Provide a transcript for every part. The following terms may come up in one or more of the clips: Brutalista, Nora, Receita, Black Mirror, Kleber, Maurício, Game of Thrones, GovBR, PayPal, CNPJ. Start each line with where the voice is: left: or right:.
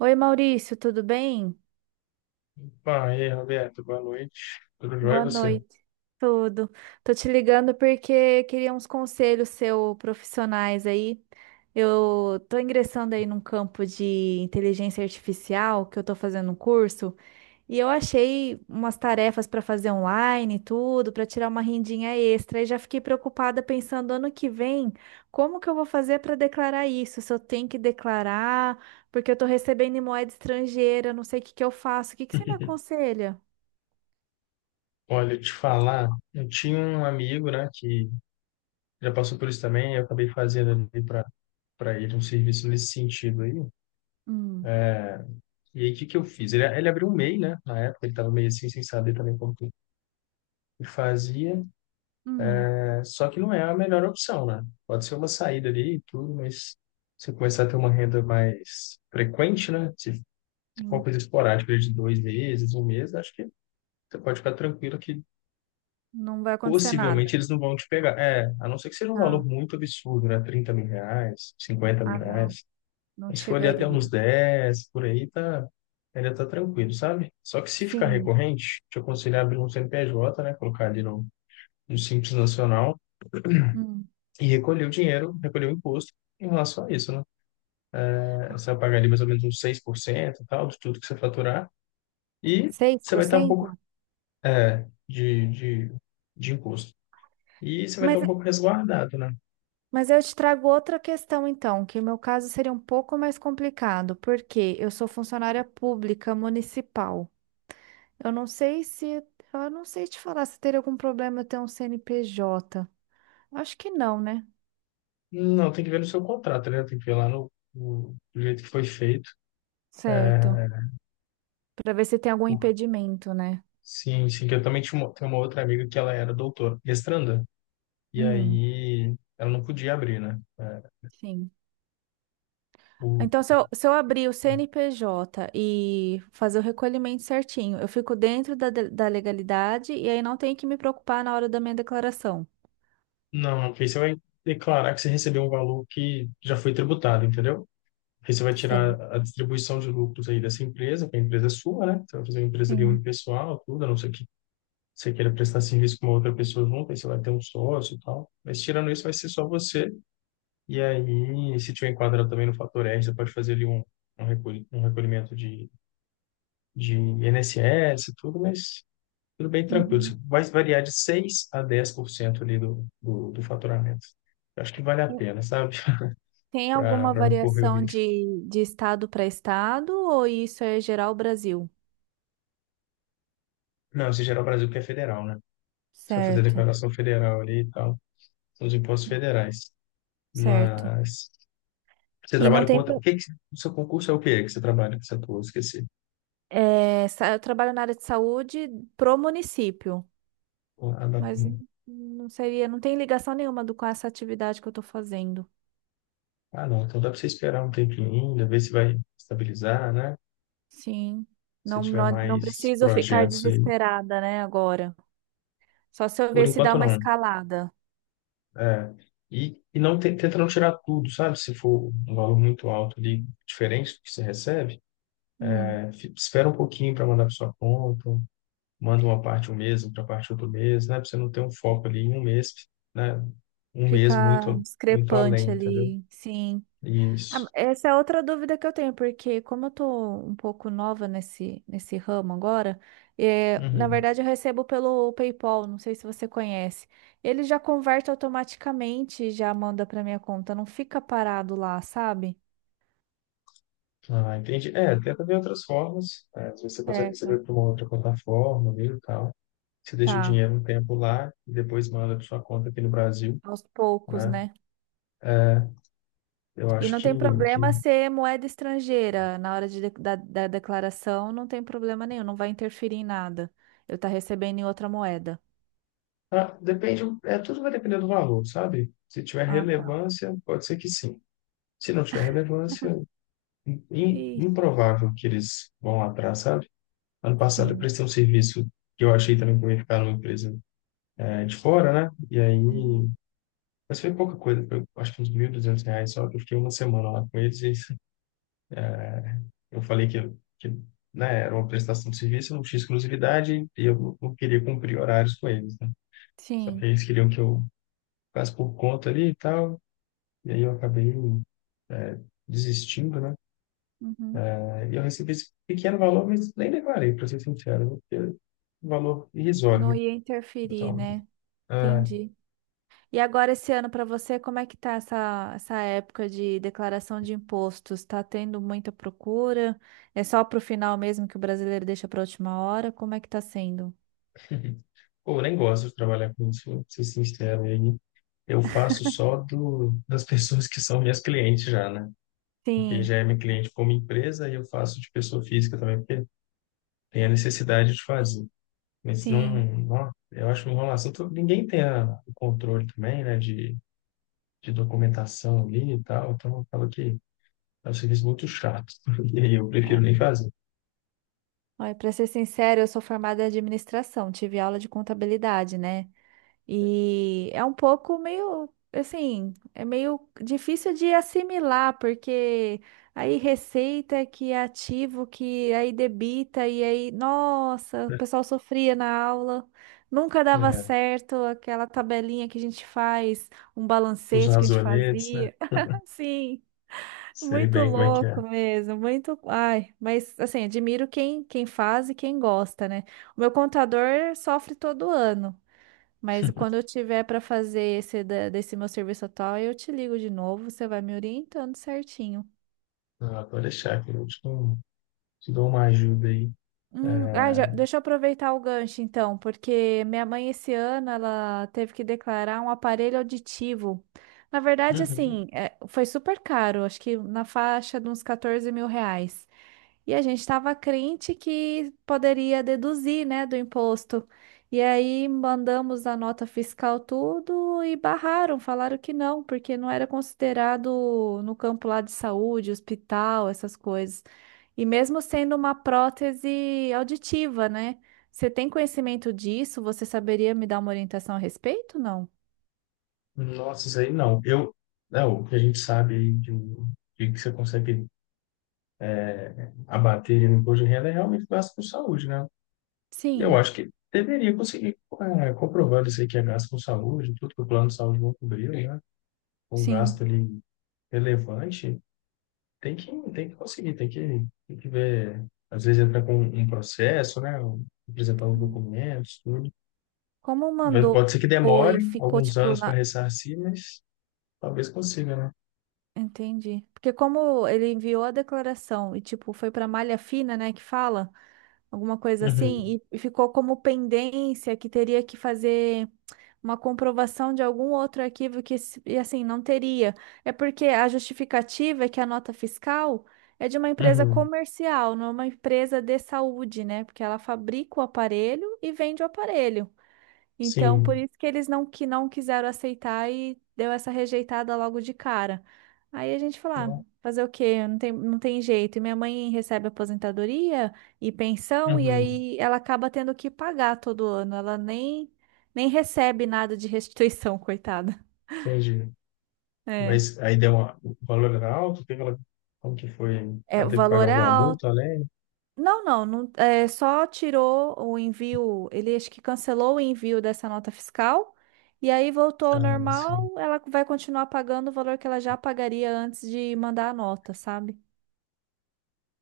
right: Oi, Maurício, tudo bem?
left: Bom, e aí, Roberto, boa noite. Tudo jóia e
right: Boa
left: você?
right: noite. Tudo. Tô te ligando porque queria uns conselhos seus profissionais aí. Eu tô ingressando aí num campo de inteligência artificial que eu tô fazendo um curso. E eu achei umas tarefas para fazer online e tudo, para tirar uma rendinha extra. E já fiquei preocupada pensando ano que vem, como que eu vou fazer para declarar isso? Se eu tenho que declarar, porque eu estou recebendo em moeda estrangeira, eu não sei o que que eu faço. O que que você me aconselha?
left: Olha, te falar, eu tinha um amigo, né, que já passou por isso também, eu acabei fazendo ali para ele um serviço nesse sentido aí.
right: Hum,
left: É, e aí, o que que eu fiz? Ele abriu um MEI, né, na época, ele estava meio assim, sem saber também como que fazia,
right: hum,
left: né, só que não é a melhor opção, né? Pode ser uma saída ali e tudo, mas você começar a ter uma renda mais frequente, né, se for uma
right: hum.
left: coisa esporádica de 2 meses, um mês, acho que você pode ficar tranquilo que
right: Não vai acontecer
left: possivelmente
right: nada.
left: eles não vão te pegar. É, a não ser que seja um valor
right: Tá.
left: muito absurdo, né? Trinta mil reais, cinquenta mil
right: Ah, não,
left: reais.
right: não
left: Mas se for ali até
right: chegaria.
left: uns 10, por aí, tá, ainda tá tranquilo, sabe? Só que se ficar
right: Sim.
left: recorrente, te aconselho a abrir um CNPJ, né? Colocar ali no Simples Nacional
right: Hum.
left: e recolher o dinheiro, recolher o imposto em relação a isso, né? É, você vai pagar ali mais ou menos uns 6% e tal, de tudo que você faturar, e
right: Seis
left: você
right: por
left: vai estar um pouco
right: cento.
left: de, de, de imposto. E você vai estar
right: Mas
left: um pouco resguardado, né?
right: Mas eu te trago outra questão, então, que o meu caso seria um pouco mais complicado, porque eu sou funcionária pública municipal. Eu não sei se, eu não sei te falar se teria algum problema eu ter um CNPJ. Acho que não, né?
left: Não, tem que ver no seu contrato, né? Tem que ver lá no, do jeito que foi feito.
right: Certo.
left: É,
right: Para ver se tem algum
left: Por-
right: impedimento, né?
left: sim, sim, que eu também tinha uma, tenho uma outra amiga que ela era doutora, mestranda, e
right: Hum,
left: aí ela não podia abrir, né? É,
right: sim.
left: o,
right: Então, se eu abrir o CNPJ e fazer o recolhimento certinho, eu fico dentro da legalidade e aí não tenho que me preocupar na hora da minha declaração.
left: não, porque aí você vai declarar que você recebeu um valor que já foi tributado, entendeu? Aí você vai tirar
right: Certo.
left: a distribuição de lucros aí dessa empresa, que a empresa é sua, né? Você vai fazer uma empresa ali
right: Sim.
left: unipessoal, tudo, a não ser que você queira prestar serviço com uma outra pessoa junto, aí você vai ter um sócio e tal. Mas tirando isso, vai ser só você. E aí, se tiver enquadrado também no fator R, você pode fazer ali um, um recolhimento de INSS e tudo, mas tudo bem tranquilo. Isso
right: Uhum.
left: vai variar de 6 a 10% ali do faturamento. Eu acho que vale a pena, sabe?
right: Tem alguma
left: Para não correr o
right: variação
left: risco.
right: de estado para estado ou isso é geral Brasil?
left: Não, se gerar o Brasil que é federal, né? Você vai fazer
right: Certo,
left: declaração federal ali e tal. São os impostos federais.
right: certo.
left: Mas você
right: E não
left: trabalha com
right: tem.
left: outra... O que que... O seu concurso é o quê que você trabalha, que você atua? Eu esqueci.
right: Eu trabalho na área de saúde pro município,
left: A
right: mas
left: data.
right: não seria, não tem ligação nenhuma com essa atividade que eu estou fazendo.
left: Ah, não. Então dá para você esperar um tempinho ainda, ver se vai estabilizar, né?
right: Sim.
left: Se
right: Não,
left: tiver
right: não, não
left: mais
right: preciso ficar
left: projetos aí.
right: desesperada, né, agora. Só se eu
left: Por
right: ver se dá
left: enquanto,
right: uma
left: não.
right: escalada.
left: É. E tenta não tirar tudo, sabe? Se for um valor muito alto ali, diferente do que você recebe,
right: Hum,
left: é, espera um pouquinho para mandar para sua conta, manda uma parte um mês, outra parte outro mês, né? Para você não ter um foco ali em um mês, né? Um mês
right: ficar
left: muito, muito além,
right: discrepante
left: entendeu?
right: ali. Sim. Ah,
left: Isso.
right: essa é outra dúvida que eu tenho, porque como eu tô um pouco nova nesse ramo agora, na
left: Uhum.
right: verdade eu recebo pelo PayPal, não sei se você conhece. Ele já converte automaticamente e já manda para minha conta, não fica parado lá, sabe?
left: Ah, entendi. É, tenta ver outras formas. É, às vezes você consegue receber
right: Certo.
left: por uma outra plataforma mesmo e tal. Você deixa o
right: Tá,
left: dinheiro um tempo lá e depois manda para sua conta aqui no Brasil,
right: aos poucos,
left: né?
right: né?
left: É, eu
right: E
left: acho
right: não
left: que,
right: tem
left: que...
right: problema ser moeda estrangeira na hora da declaração, não tem problema nenhum, não vai interferir em nada. Eu tá recebendo em outra moeda.
left: Ah, depende, é, tudo vai depender do valor, sabe? Se tiver
right: Ah, tá.
left: relevância, pode ser que sim. Se não tiver relevância, im-
right: E
left: improvável que eles vão lá atrás, sabe? Ano passado eu
right: sim.
left: prestei um serviço que eu achei também que eu ia ficar numa empresa é, de fora, né? E aí
right: Uhum.
left: mas foi pouca coisa, foi, acho que uns R$ 1.200 só, que eu fiquei uma semana lá com eles e eu falei que né, era uma prestação de serviço, não tinha exclusividade e eu não queria cumprir horários com eles, né? Só que
right: Sim.
left: eles queriam que eu ficasse por conta ali e tal, e aí eu acabei é, desistindo, né?
right: Uhum.
left: É, e eu recebi esse pequeno valor, mas nem declarei, para ser sincero, né? Porque é um valor irrisório,
right: Não
left: né?
right: ia interferir,
left: Então,
right: né?
left: é,
right: Entendi. E agora esse ano para você, como é que tá essa época de declaração de impostos? Tá tendo muita procura? É só pro final mesmo que o brasileiro deixa para última hora? Como é que tá sendo?
left: pô, eu nem gosto de trabalhar com isso, pra ser sincero, e aí eu faço só do, das pessoas que são minhas clientes já, né? Porque
right: Sim,
left: já é minha cliente como empresa e eu faço de pessoa física também, porque tem a necessidade de fazer. Mas não,
right: sim.
left: não eu acho uma enrolação. Ninguém tem o controle também, né, de documentação ali e tal, então acaba que é um serviço muito chato. E aí eu prefiro nem
right: É.
left: fazer,
right: Olha, para ser sincero, eu sou formada em administração, tive aula de contabilidade, né? E é um pouco meio, assim, é meio difícil de assimilar, porque aí receita que é ativo, que aí debita, e aí, nossa, o
left: né?
right: pessoal sofria na aula, nunca dava
left: É,
right: certo aquela tabelinha que a gente faz, um
left: os
right: balancete que a gente
left: razonetes, né?
right: fazia. Assim,
left: Sei
right: muito
left: bem como é que é.
right: louco mesmo, muito. Ai, mas assim, admiro quem, quem faz e quem gosta, né? O meu contador sofre todo ano. Mas quando eu tiver para fazer desse meu serviço atual, eu te ligo de novo, você vai me orientando certinho.
left: Ah, pode deixar que eu te dou uma ajuda aí.
right: Ah, deixa eu aproveitar o gancho então, porque minha mãe esse ano ela teve que declarar um aparelho auditivo. Na verdade,
left: Uhum.
right: assim, foi super caro, acho que na faixa de uns 14 mil reais. E a gente estava crente que poderia deduzir, né, do imposto. E aí mandamos a nota fiscal tudo e barraram, falaram que não, porque não era considerado no campo lá de saúde, hospital, essas coisas. E mesmo sendo uma prótese auditiva, né? Você tem conhecimento disso? Você saberia me dar uma orientação a respeito? Não?
left: Nossa, isso aí não. O que a gente sabe aí de que você consegue abater no imposto de renda é realmente gasto com saúde, né? Eu
right: Sim,
left: acho que deveria conseguir, é, comprovando isso aí que é gasto com saúde, tudo que o plano de saúde não cobriu, sim, né? Um gasto
right: sim.
left: ali relevante, tem que, tem que, conseguir, tem que ver. Às vezes entra com um processo, né? Apresentar os documentos, tudo.
right: Como mandou
left: Pode ser que
right: e
left: demore
right: ficou
left: alguns
right: tipo
left: anos para
right: na-
left: ressarcir, mas talvez consiga, né?
right: Entendi. Porque como ele enviou a declaração e tipo foi para malha fina, né, que fala alguma coisa
left: Uhum.
right: assim, e ficou como pendência que teria que fazer uma comprovação de algum outro arquivo e assim não teria. É porque a justificativa é que a nota fiscal é de uma empresa
left: Uhum.
right: comercial, não é uma empresa de saúde, né? Porque ela fabrica o aparelho e vende o aparelho. Então, por
left: Sim.
right: isso que eles não que não quiseram aceitar e deu essa rejeitada logo de cara. Aí a gente falou, ah,
left: Não.
right: fazer o quê? Não tem, não tem jeito. E minha mãe recebe aposentadoria e pensão, e
left: Uhum,
right: aí ela acaba tendo que pagar todo ano. Ela nem, nem recebe nada de restituição, coitada.
left: entendi.
right: É.
left: Mas aí deu uma, o valor era alto, teve ela, como que foi?
right: É,
left: Ela
right: o
left: teve que pagar
right: valor é
left: alguma
right: alto.
left: multa além?
right: Não, não, não, só tirou o envio, ele acho que cancelou o envio dessa nota fiscal e aí voltou ao
left: Ah, sim.
right: normal, ela vai continuar pagando o valor que ela já pagaria antes de mandar a nota, sabe?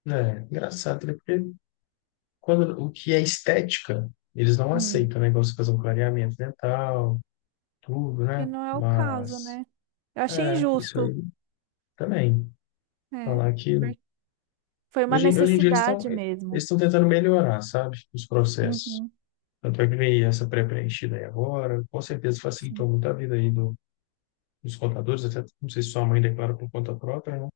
left: É, engraçado, né? Porque quando, o que é estética, eles não
right: Hum,
left: aceitam, né? Igual você fazer um clareamento dental, tudo,
right: que
left: né?
right: não é o caso,
left: Mas,
right: né? Eu achei
left: é, isso aí
right: injusto,
left: também.
right: é.
left: Falar que,
right: por- Foi uma
left: hoje em dia eles estão
right: necessidade
left: eles
right: mesmo.
left: estão tentando melhorar, sabe? Os processos.
right: Uhum,
left: Tanto é que veio essa pré-preenchida aí agora, com certeza facilitou
right: sim.
left: muito a vida aí dos contadores, até não sei se sua mãe declara por conta própria, né?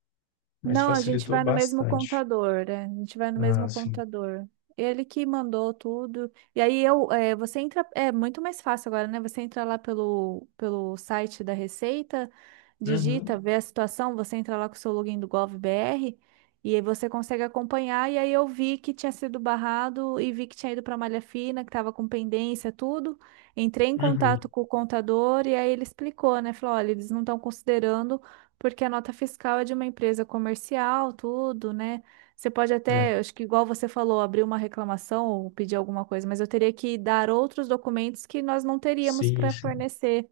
left: Mas
right: Não, a gente
left: facilitou
right: vai no mesmo
left: bastante.
right: contador, né? A gente vai no
left: Ah,
right: mesmo
left: sim.
right: contador. Ele que mandou tudo. E aí você entra, é muito mais fácil agora, né? Você entra lá pelo site da Receita, digita,
left: Uhum,
right: vê a situação, você entra lá com o seu login do GovBR e aí você consegue acompanhar. E aí eu vi que tinha sido barrado e vi que tinha ido para malha fina, que estava com pendência, tudo. Entrei em
left: uhum.
right: contato com o contador e aí ele explicou, né? Falou, olha, eles não estão considerando porque a nota fiscal é de uma empresa comercial, tudo, né? Você pode até,
left: É,
right: acho que igual você falou, abrir uma reclamação ou pedir alguma coisa, mas eu teria que dar outros documentos que nós não teríamos
left: sim,
right: para
left: sim.
right: fornecer,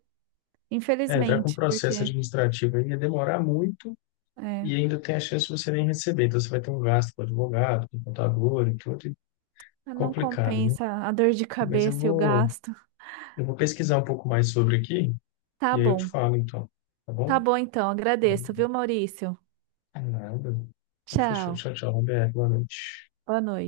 left: É, entrar com
right: infelizmente,
left: processo
right: porque
left: administrativo aí ia demorar muito
right: é,
left: e ainda tem a chance de você nem receber. Então você vai ter um gasto com advogado, com contador e tudo, e
right: não
left: complicado, né?
right: compensa a dor de
left: Mas eu
right: cabeça e o
left: vou,
right: gasto.
left: eu vou pesquisar um pouco mais sobre aqui
right: Tá
left: e aí eu te
right: bom.
left: falo então, tá
right: Tá
left: bom?
right: bom então, agradeço, viu, Maurício?
left: Nada. Então, fechou.
right: Tchau.
left: Tchau, tchau, Roberto. Boa noite.
right: Boa noite.